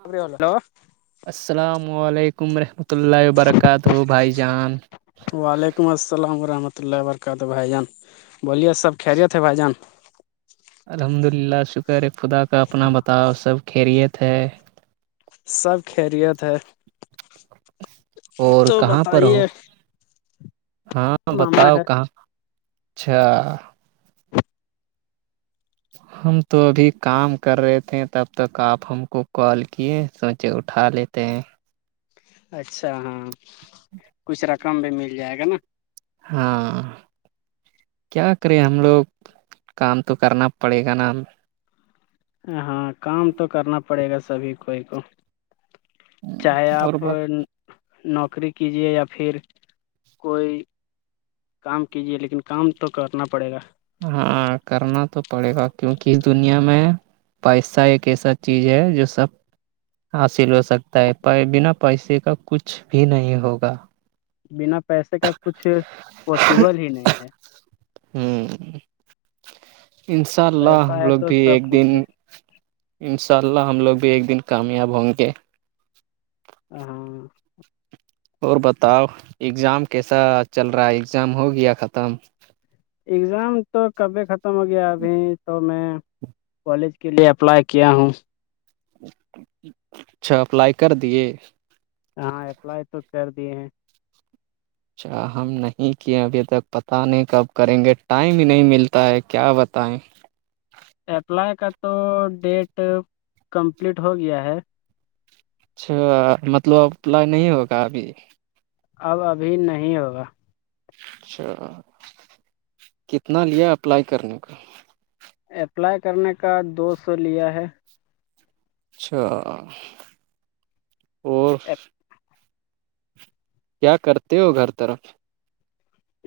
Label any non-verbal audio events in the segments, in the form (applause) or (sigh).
خ نو (unintelligible) السلام علیکم رحمۃ اللہ وبرکاتہ بھائی جان وعلیکم السلام ورحمۃ اللہ و برکاتہ بھائی جان بولیے سب خیریت تھے بھائی جان الحمد للہ شکر ہے خدا کا اپنا بتاؤ سب خیریت ہے سب خیریت ہے اور تو کہاں پر ہو بتائیے ہاں ماما بتاؤ ہے کہاں اچھا ہم تو ابھی کام کر رہے تھے تب تک آپ ہم کو کال کیے سوچ جے اٹا لیتے ہیں (unintelligible) اچھا ہاں کچھ رقم بھی مل جائے گا نا ہاں کیا کریں ہم لوگ کام تو کرنا پڑے گا نا ہاں کام تو کرنا پڑے گا سبھی کوئی کو چاہے اور آپ بت نوکری کیجیے یا پھر کوئی کام کیجیے لیکن کام تو کرنا پڑے گا ہاں کرنا تو پڑے گا کیونکہ اس دنیا میں پیسہ ایک ایسا چیز ہے جو سب حاصل ہو سکتا ہے بنا پیسے کا کچھ بھی نہیں ہوگا بنا پیسے کا کچھ پاسبل ہی نہیں ہے ہوں انشاء اللہ پیسہ ہم ہے لوگ تو بھی سب ایک دن کچھ ہے ان شاء اللہ ہم لوگ بھی ایک دن کامیاب ہوں گے ا (unintelligible) اور بتاؤ ایگزام کیسا چل رہا ہے ایگزام ہو گیا ختم اگزام تو کبھی ختم ہو گیا ابھی تو میں کالج کے لیے اپلائی کیا ہوں اچھا اپلائی کر دیے ہاں اپلائی تو کر دیے ہیں اچھا ہم نہیں کیے ابھی تک پتہ نہیں کب کریں گے ٹائم نہیں ملتا ہے کیا بتائیں اپلائی کا تو ڈیٹ کمپلیٹ ہو گیا ہے اچھا مطلب اپلائی نہیں ہوگا ابھی اب ابھی نہیں ہوگا اچھا کتنا لیا اپلائی کرنے کا اپلائی کرنے کا دو سو لیا ہے اچھا اور ایک (unintelligible) کیا کرتے ہو گھر طرف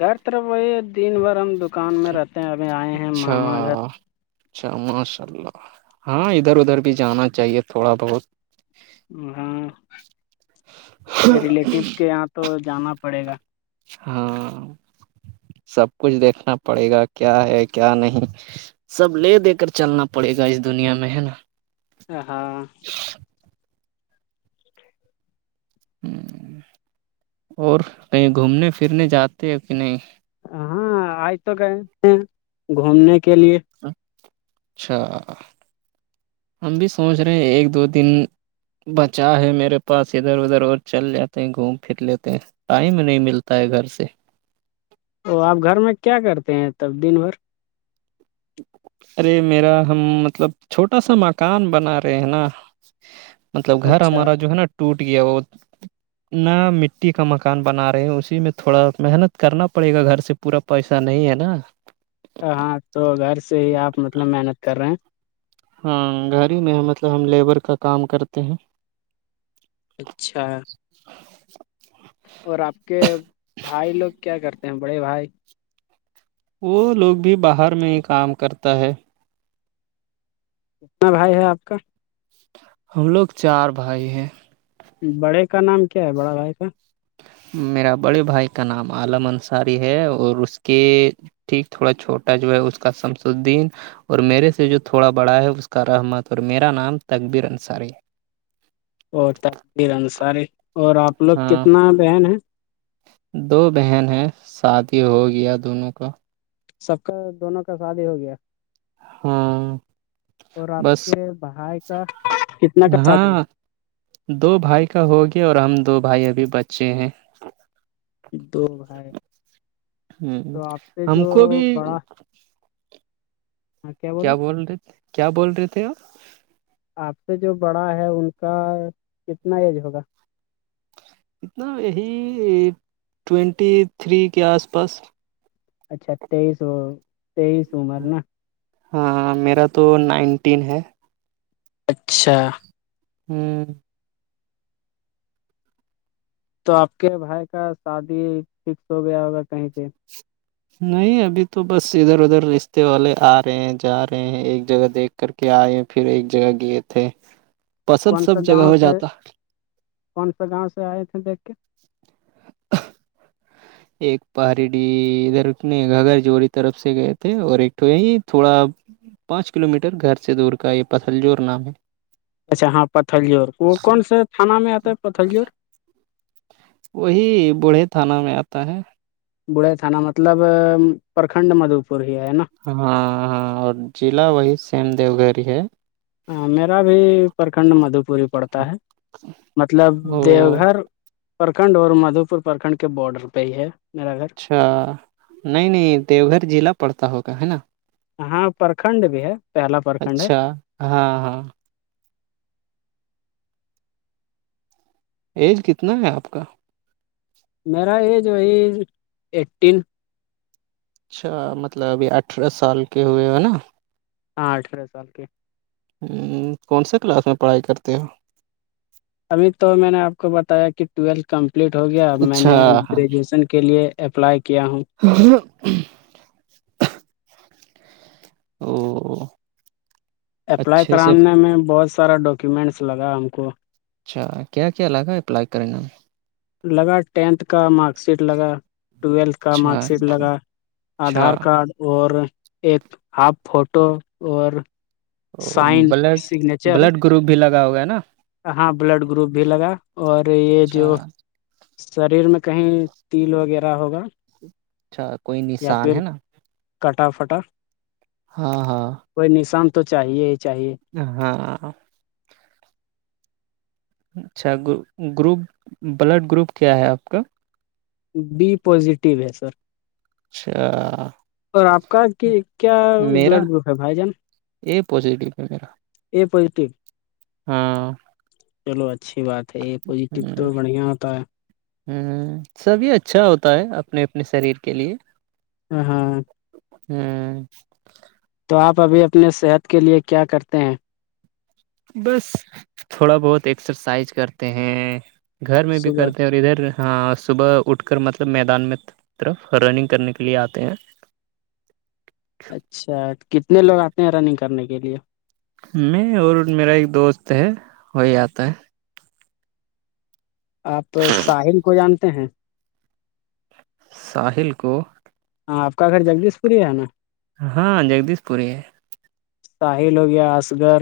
گھر طرف وہی ہے دن بھر ہم دکان میں رہتے ہیں ابھی آئے ہیں ماما گھر اچھا اچھا ماشاء اللہ ہاں ادھر ادھر بھی جانا چاہیے تھوڑا بہت ہاں ریلیٹیوس کے یہاں تو جانا پڑے گا ہاں سب کچھ دیکھنا پڑے گا کیا ہے کیا نہیں سب لے دے کر چلنا پڑے گا اس دنیا میں ہے نا ا ہاں (inaudible) اور کہیں گھومنے پھرنے جاتے ہیں کہ نہیں ہاں آئے تو گئے تھے گھومنے کے لیے اچھا ہم بھی سوچ رہے ہیں ایک دو دن بچا ہے میرے پاس ادھر ادھر اور چل جاتے ہیں گھوم پھر لیتے ہیں ٹائم نہیں ملتا ہے گھر سے تو آپ گھر میں کیا کرتے ہیں تب دن بھر ارے میرا ہم مطلب چھوٹا سا مکان بنا رہے ہیں نا مطلب گھر اچھا ہمارا جو ہے نا ٹوٹ گیا وہ نہ مٹی کا مکان بنا رہے ہ اسی میں تھوڑا محنت کرنا پڑے گا گھر سے پورا پیسہ نہیں ہے نا ہاں تو گھر سے ہی آپ مطلب محنت کر رہے ہیں ہاں گھر ہی میں مطلب ہم لیبر کا کام کرتے ہیں اچھا اور آپ کے بھائی لوگ کیا کرتے ہیں بڑے بھائی وہ لوگ بھی باہر میں ہی کام کرتا ہے کتنا بھائی ہے آپ کا ہم لوگ چار بھائی ہیں بڑے کا نام کیا ہے بڑا بھائی کا میرا بڑے بھائی کا نام عالم انصاری ہے اور اس کے ٹھیک تھوڑا چھوٹا جو ہے اس کا شمس الدین اور میرے سے جو تھوڑا بڑا ہے اس کا رحمت اور میرا نام تقبر انصاری ہے اور تقدیر انصاری اور آپ لوگ ہاں کتنا بہن ہیں دو بہن ہیں شادی ہو گیا دونوں کا سب کا دونوں کا ساد ہی ہو گیا ہاں اور آپ بس کے بھائی کا کتنا کا شادی ہو ہاں دو بھائی کا ہوگیا اور ہم دو بھائی ابھی بچے ہیں دو بھائی ہ تو آپ سے ہم جو کو بھی بڑا ہاں بولے کیا بول رہے تھ کیا بول رہے تھے آپ آپ سے جو بڑا ہے ان کا کتنا ایج ہوگا اتنا یہی ٹوینٹی تھری کے آس پاس اچھا تیئیس تیئیس عمر نا ہاں میرا تو نائنٹین ہے اچھا ہوں تو آپ کے بھائی کا شادی فکس ہو گیا ہوگا کہیں پہ نہیں ابھی تو بس ادھر ادھر رشتے والے آ رہے ہیں جا رہے ہیں ایک جگہ دیکھ کر کے آئے پھر ایک جگہ گئے تھے پسند کون سےا سب جگہ گاؤں ہو سے جاتا کون سےا گاؤں سے آئے تھے دیکھ کے ایک پہاڑی ڈی ادھر اپنے گگر جوڑی طرف سے گئے تھے اور ایک تو یہی تھوڑا پانچ کلو میٹر گھر سے دور کا یہ پتھل جوور نام ہے اچھا ہاں پتھلیور وہ کون سا تھانہ میں آتا ہے پتھلیور وہی بوڑھے تھانہ میں آتا ہے بڑھے تھانا مطلب پرکھنڈ مدھو پور ہی ہے نا ہاں ہاں اور ضلع وہی سیم دیو گھر ہے ہاں میرا بھی پرکھنڈ مدھوپوری پڑتا ہے مطلب وہ دیو گھر پرکھنڈ اور مدھو پور پرکھنڈ کے باڈر پہ ہی ہے میرا گھر اچھا نہیں نہیں دیو گھر ضلع پڑتا ہوگا ہے نا ہاں پرکھنڈ بھی ہے پہلا پرکھنڈ ہے اچھا ہاں ہاں ایج کتنا ہے آپ کا میرا ایج وہی ایٹین اچھا مطلب ابھی اٹھارہ سال کے ہوئے ہے نا ہاں اٹھارہ سال کے کون سے کلاس میں پڑھائی کرتے ہو ابھی تو میں نے آپ کو بتایا کہ ٹویلتھ کمپلیٹ ہو گیا اب میں اچھا نے گریجویشن کے لیے اپلائی کیا ہوں اور او اپلائی اچھے سے کرانے میں بہت سارا ڈاکیومنٹس لگا ہم کو اچھا کیا کیا لگا اپلائی کرا لگا ٹینتھ کا مارک شیٹ لگا ٹویلتھ کا مارک اچھا شیٹ لگا اچھا آدھار کارڈ اور ایک ہاف فوٹو اور او sign blood signature blood group بھی لگا ہوگا ہے نا ہاں بلڈ گروپ بھی لگا اور یہ جو اچھا شریر میں کہیں تیل وغیرہ ہوگا اچھا کوئی یا نشان پھر ہے نا کٹا فٹا ہاں ہاں کوئی نشان تو چاہیے ہی چاہیے ہاں اچھا گروپ بلڈ گروپ کیا ہے آپ کا بی پازیٹیو ہے سر اچھا اور آپ کا کیا میرا بلڈ گروپ ہے بھائی جان اے پازیٹیو ہے میرا اے پازیٹیو ہاں چلو اچھی بات ہے یہ پوزیٹیو تو بڑھیا ہوتا ہے ہوں سب یہ اچھا ہوتا ہے اپنے اپنے شریر کے لیے ہاں ہوں تو آپ ابھی اپنے صحت کے لیے کیا کرتے ہیں بس تھوڑا بہت ایکسرسائز کرتے ہیں گھر میں بھی صبح کرتے ہیں اور ادھر ہاں صبح اٹھ کر مطلب میدان میں طرف رننگ کرنے کے لیے آتے ہیں اچھا کتنے لوگ آتے ہیں رننگ کرنے کے لیے میں اور میرا ایک دوست ہے وہی آتا ہے آپ ہے ساحل کو جانتے ہیں ساحل کو ہاں آپ کا گھر جگدیش پور ہی ہے نا ہاں جگدیش پوری ہے ساحل ہو گیا اصغر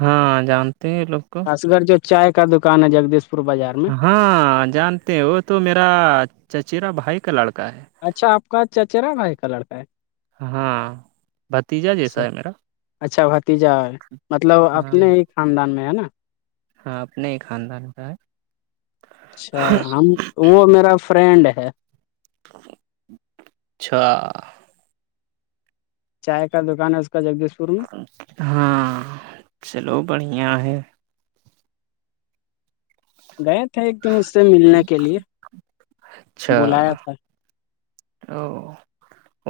ہاں جانتے ہیں لوگ کو گھر جو چائے کا دکان ہے جگدیش پور بازار میں ہاں جانتے ہیں وہ تو میرا چچیرا بھائی کا لڑکا ہے اچھا آپ کا چچرا بھائی کا لڑکا ہے ہوں اچھا بھتیجا مطلب ہاں اپنے ایک خھاندان میں ہے نا ہاں اپنے ہی خاندان کا ہے اچھا ہم وہ میرا فرینڈ ہے اچھا چائے کا دکان ہے اس کا جگدیش پور میں ہاں سلو بڑھیا ہے گئے تھے ایک دن اس سے ملنے کے لیے اچھا بلایا تھا او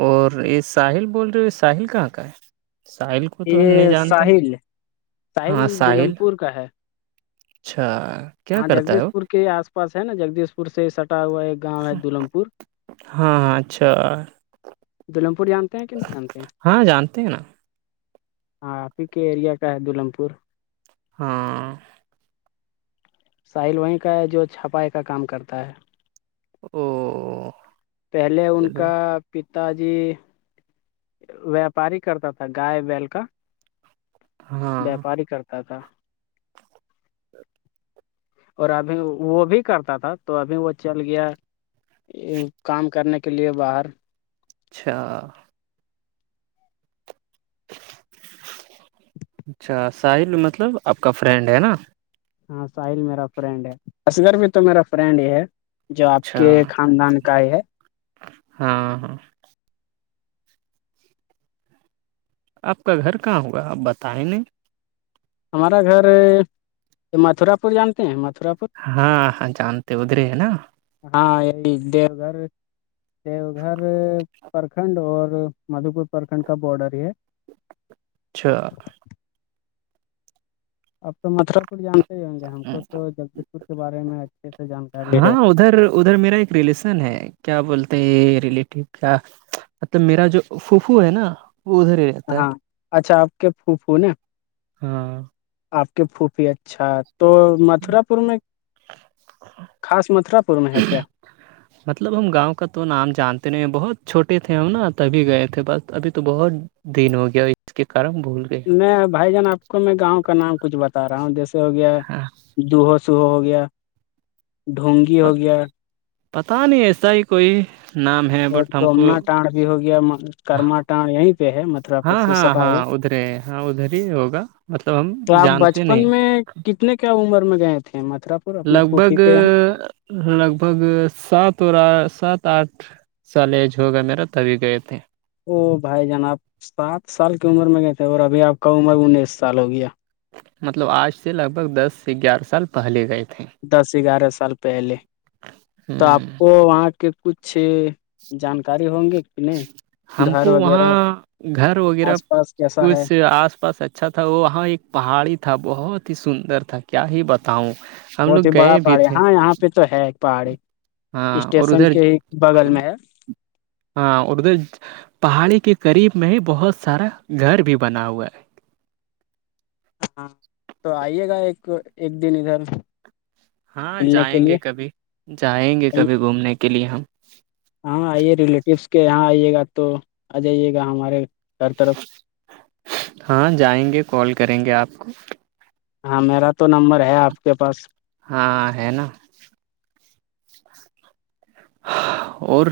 اور یہ ساحل بول رہے ہو ساحل کہاں کا ہے ساحل کو کو تو ہم نہیں یہ جانتے ساحل ہاں دلم ساحل پور کا ہے اچھا کیا ہاں کرتا ہے جگدیش وہ پور کے ہی آس پاس ہے نا جگدیش پور سے سٹا ہوا ہے گاؤں ہے دولم پور ہاں ہاں اچھا دالم پور جاں کہ نہیں جانتے ہیں ہاں جانتے ہیں نا ہاں آپ ہی کے ایریا کا ہے دلمم پور ہاں ساحل وہیں کا ہے جو چھپائے کا کام کرتا ہے او پہلے ان چلو کا پتا جی ویاپاری کرتا تھا گائے بیل کا ویاپاری کرتا تھا تو اور ابھی وہ بھی کرتا تھا تو ابھی وہ چل گیا کام کرنے کے لیے باہر اچھا اچھا ساحل مطلب آپ کا فرینڈ ہے نا ہاں ساحل میرا فرینڈ ہے اص گگر میں تو میرا فرینڈ ہی ہے جو آپ اچھا کے خاندان کا یہ ہے ہاں ہاں آپ کا گھر کہاں ہوگا آپ بتائیں نہیں ہمارا گھر متھرا پور جانتے ہیں متھرا پور ہاں ہاں جانتے ادھرے ہے نا ہاں یہ دیو گھر دیو گھر پرکھنڈ اور مدھوپور پرکھنڈ کا بارڈر ہے چھ اب تو متفرپور جانتے ہی ہوں گے ہم کو تو جگدیش پور کے بارے میں اچھے سے جانکاری ہاں ہے ادھر ادھر میرا ایک ریلیسن ہے کیا بولتے ہیں یہ ریلیٹیو کیا مطلب میرا جو پوفو ہے نا وہ ادھر ہی رہ ہاں اچھا آپ کے پھو پھوون ہاں آپ کے پھوپھی اچھا تو متھرا پور میں خاص متھرا پور میں ہے کیا مطلب ہم گاؤں کا تو نام جانتے نہیں بہت چھٹے تھے ہم نا تبھی گئے تھے بس ابھی تو بہت دن ہو گیا اور اس کے کارم بول میں بھائی جان آپ کو میں گاؤں کا نام کچھ بتا رہا ہوں جیسے ہو گیا ہاں دوہو سہو ہو گیا ڈھونونگی ہو گیا پتا نہیں ایسا ہی کوئی نام ہے اور بٹ ہم کو توومنا ٹڈ بھی ہو گیا کرما انڈ یہیں پہ ہے مطلب ہاں ہاں ہاں ادھرے ہاں ادھر ہی ہوگا مطلب ہم تو آپ جانتے بچپن نہیں میں کتنے کیا عمر میں گئے تھے مطرب لگ بھگ لگ بھگ سات اور سات آٹھ سال ایج ہوگا میرا تبھی گئے تھے او بھائی جان آب سات سال کی عمر میں گئے تھے اور ابھی آپ کا عمر انیس سال ہو گیا مطلب آج سے لگ بھگ دس سے گیارہ سال پ پہلے گئے تھے دس گیارہ سال پہلے تو آپ ہوں کو وہاں کے کچھ جانکاری ہوں گے ہم کو وہاں گھر وغیرہ آس پاس کیسا ہے کچھ آس پاس اچھا اچھا تھا وہاں ایک پہاڑی تھا بہت ہی سندر تھا کیا ہی بتاؤں ہم بہت لوگ ہی بڑا گئے بھی پہڑی ہے تھے ہاں یہاں پہ تو ہے ایک پہاڑی ہاں اور اسٹیشن ادھر کے ہی بغل میں ہے ہاں اور ادھر پہاڑی کے قریب میں ہی بہت سارا گھر بھی بنا ہوا ہے ہاں تو آئیے گا ایک ایک دن ادھر ہاں ملنے کے جائیں گے لیے کبھی جائیں گے کبھی گھومنے کے لیے ہم ہاں آئیے ریلیٹیوس کے یہاں آئیے گا تو آ جائیے گا ہمارے ہر طرف ہاں جائیں گے کال کریں گے آپ کو ہاں میرا تو نمبر ہے آپ کے پاس ہاں ہے نا اور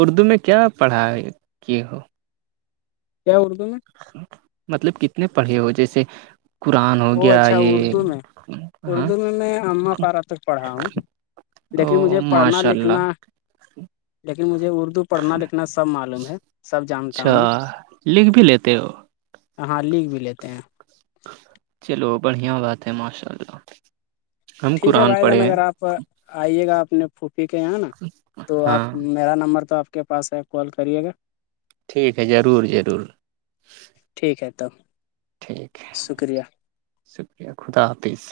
اردو میں کیا پڑھا کیے ہو کیا اردو میں مطلب کتنے پڑھے ہو جیسے قرآن ہو وہ گیا اچھا یہ اردو میں ہاں اردو میں میں اماں پارا تک پڑھا ہوں لیکن او مجھے پڑھنا ماشاء اللہ لکھنا لیکن مجھے اردو پڑھنا لکھنا اپتنا سب معلوم ہے سب جانتا اچھا ہوں میں لکھ بھی لیتے ہو ہاں لکھ بھی لیتے ہیں چلو بڑھیا بات ہے ماشاء اللہ ہم ٹھیک ہے قرآن بھائی جان پڑھے ہیں اگر آپ آئیے گا اپنے پھوپھی کے یہاں نا تو آپ ہاں میرا نمبر تو آپ کے پاس ہے کال کریے گا ٹھیک ہے ضرور ضرور ٹھیک ہے تب ٹھیک ہے شکریہ شکریہ خدا حافظ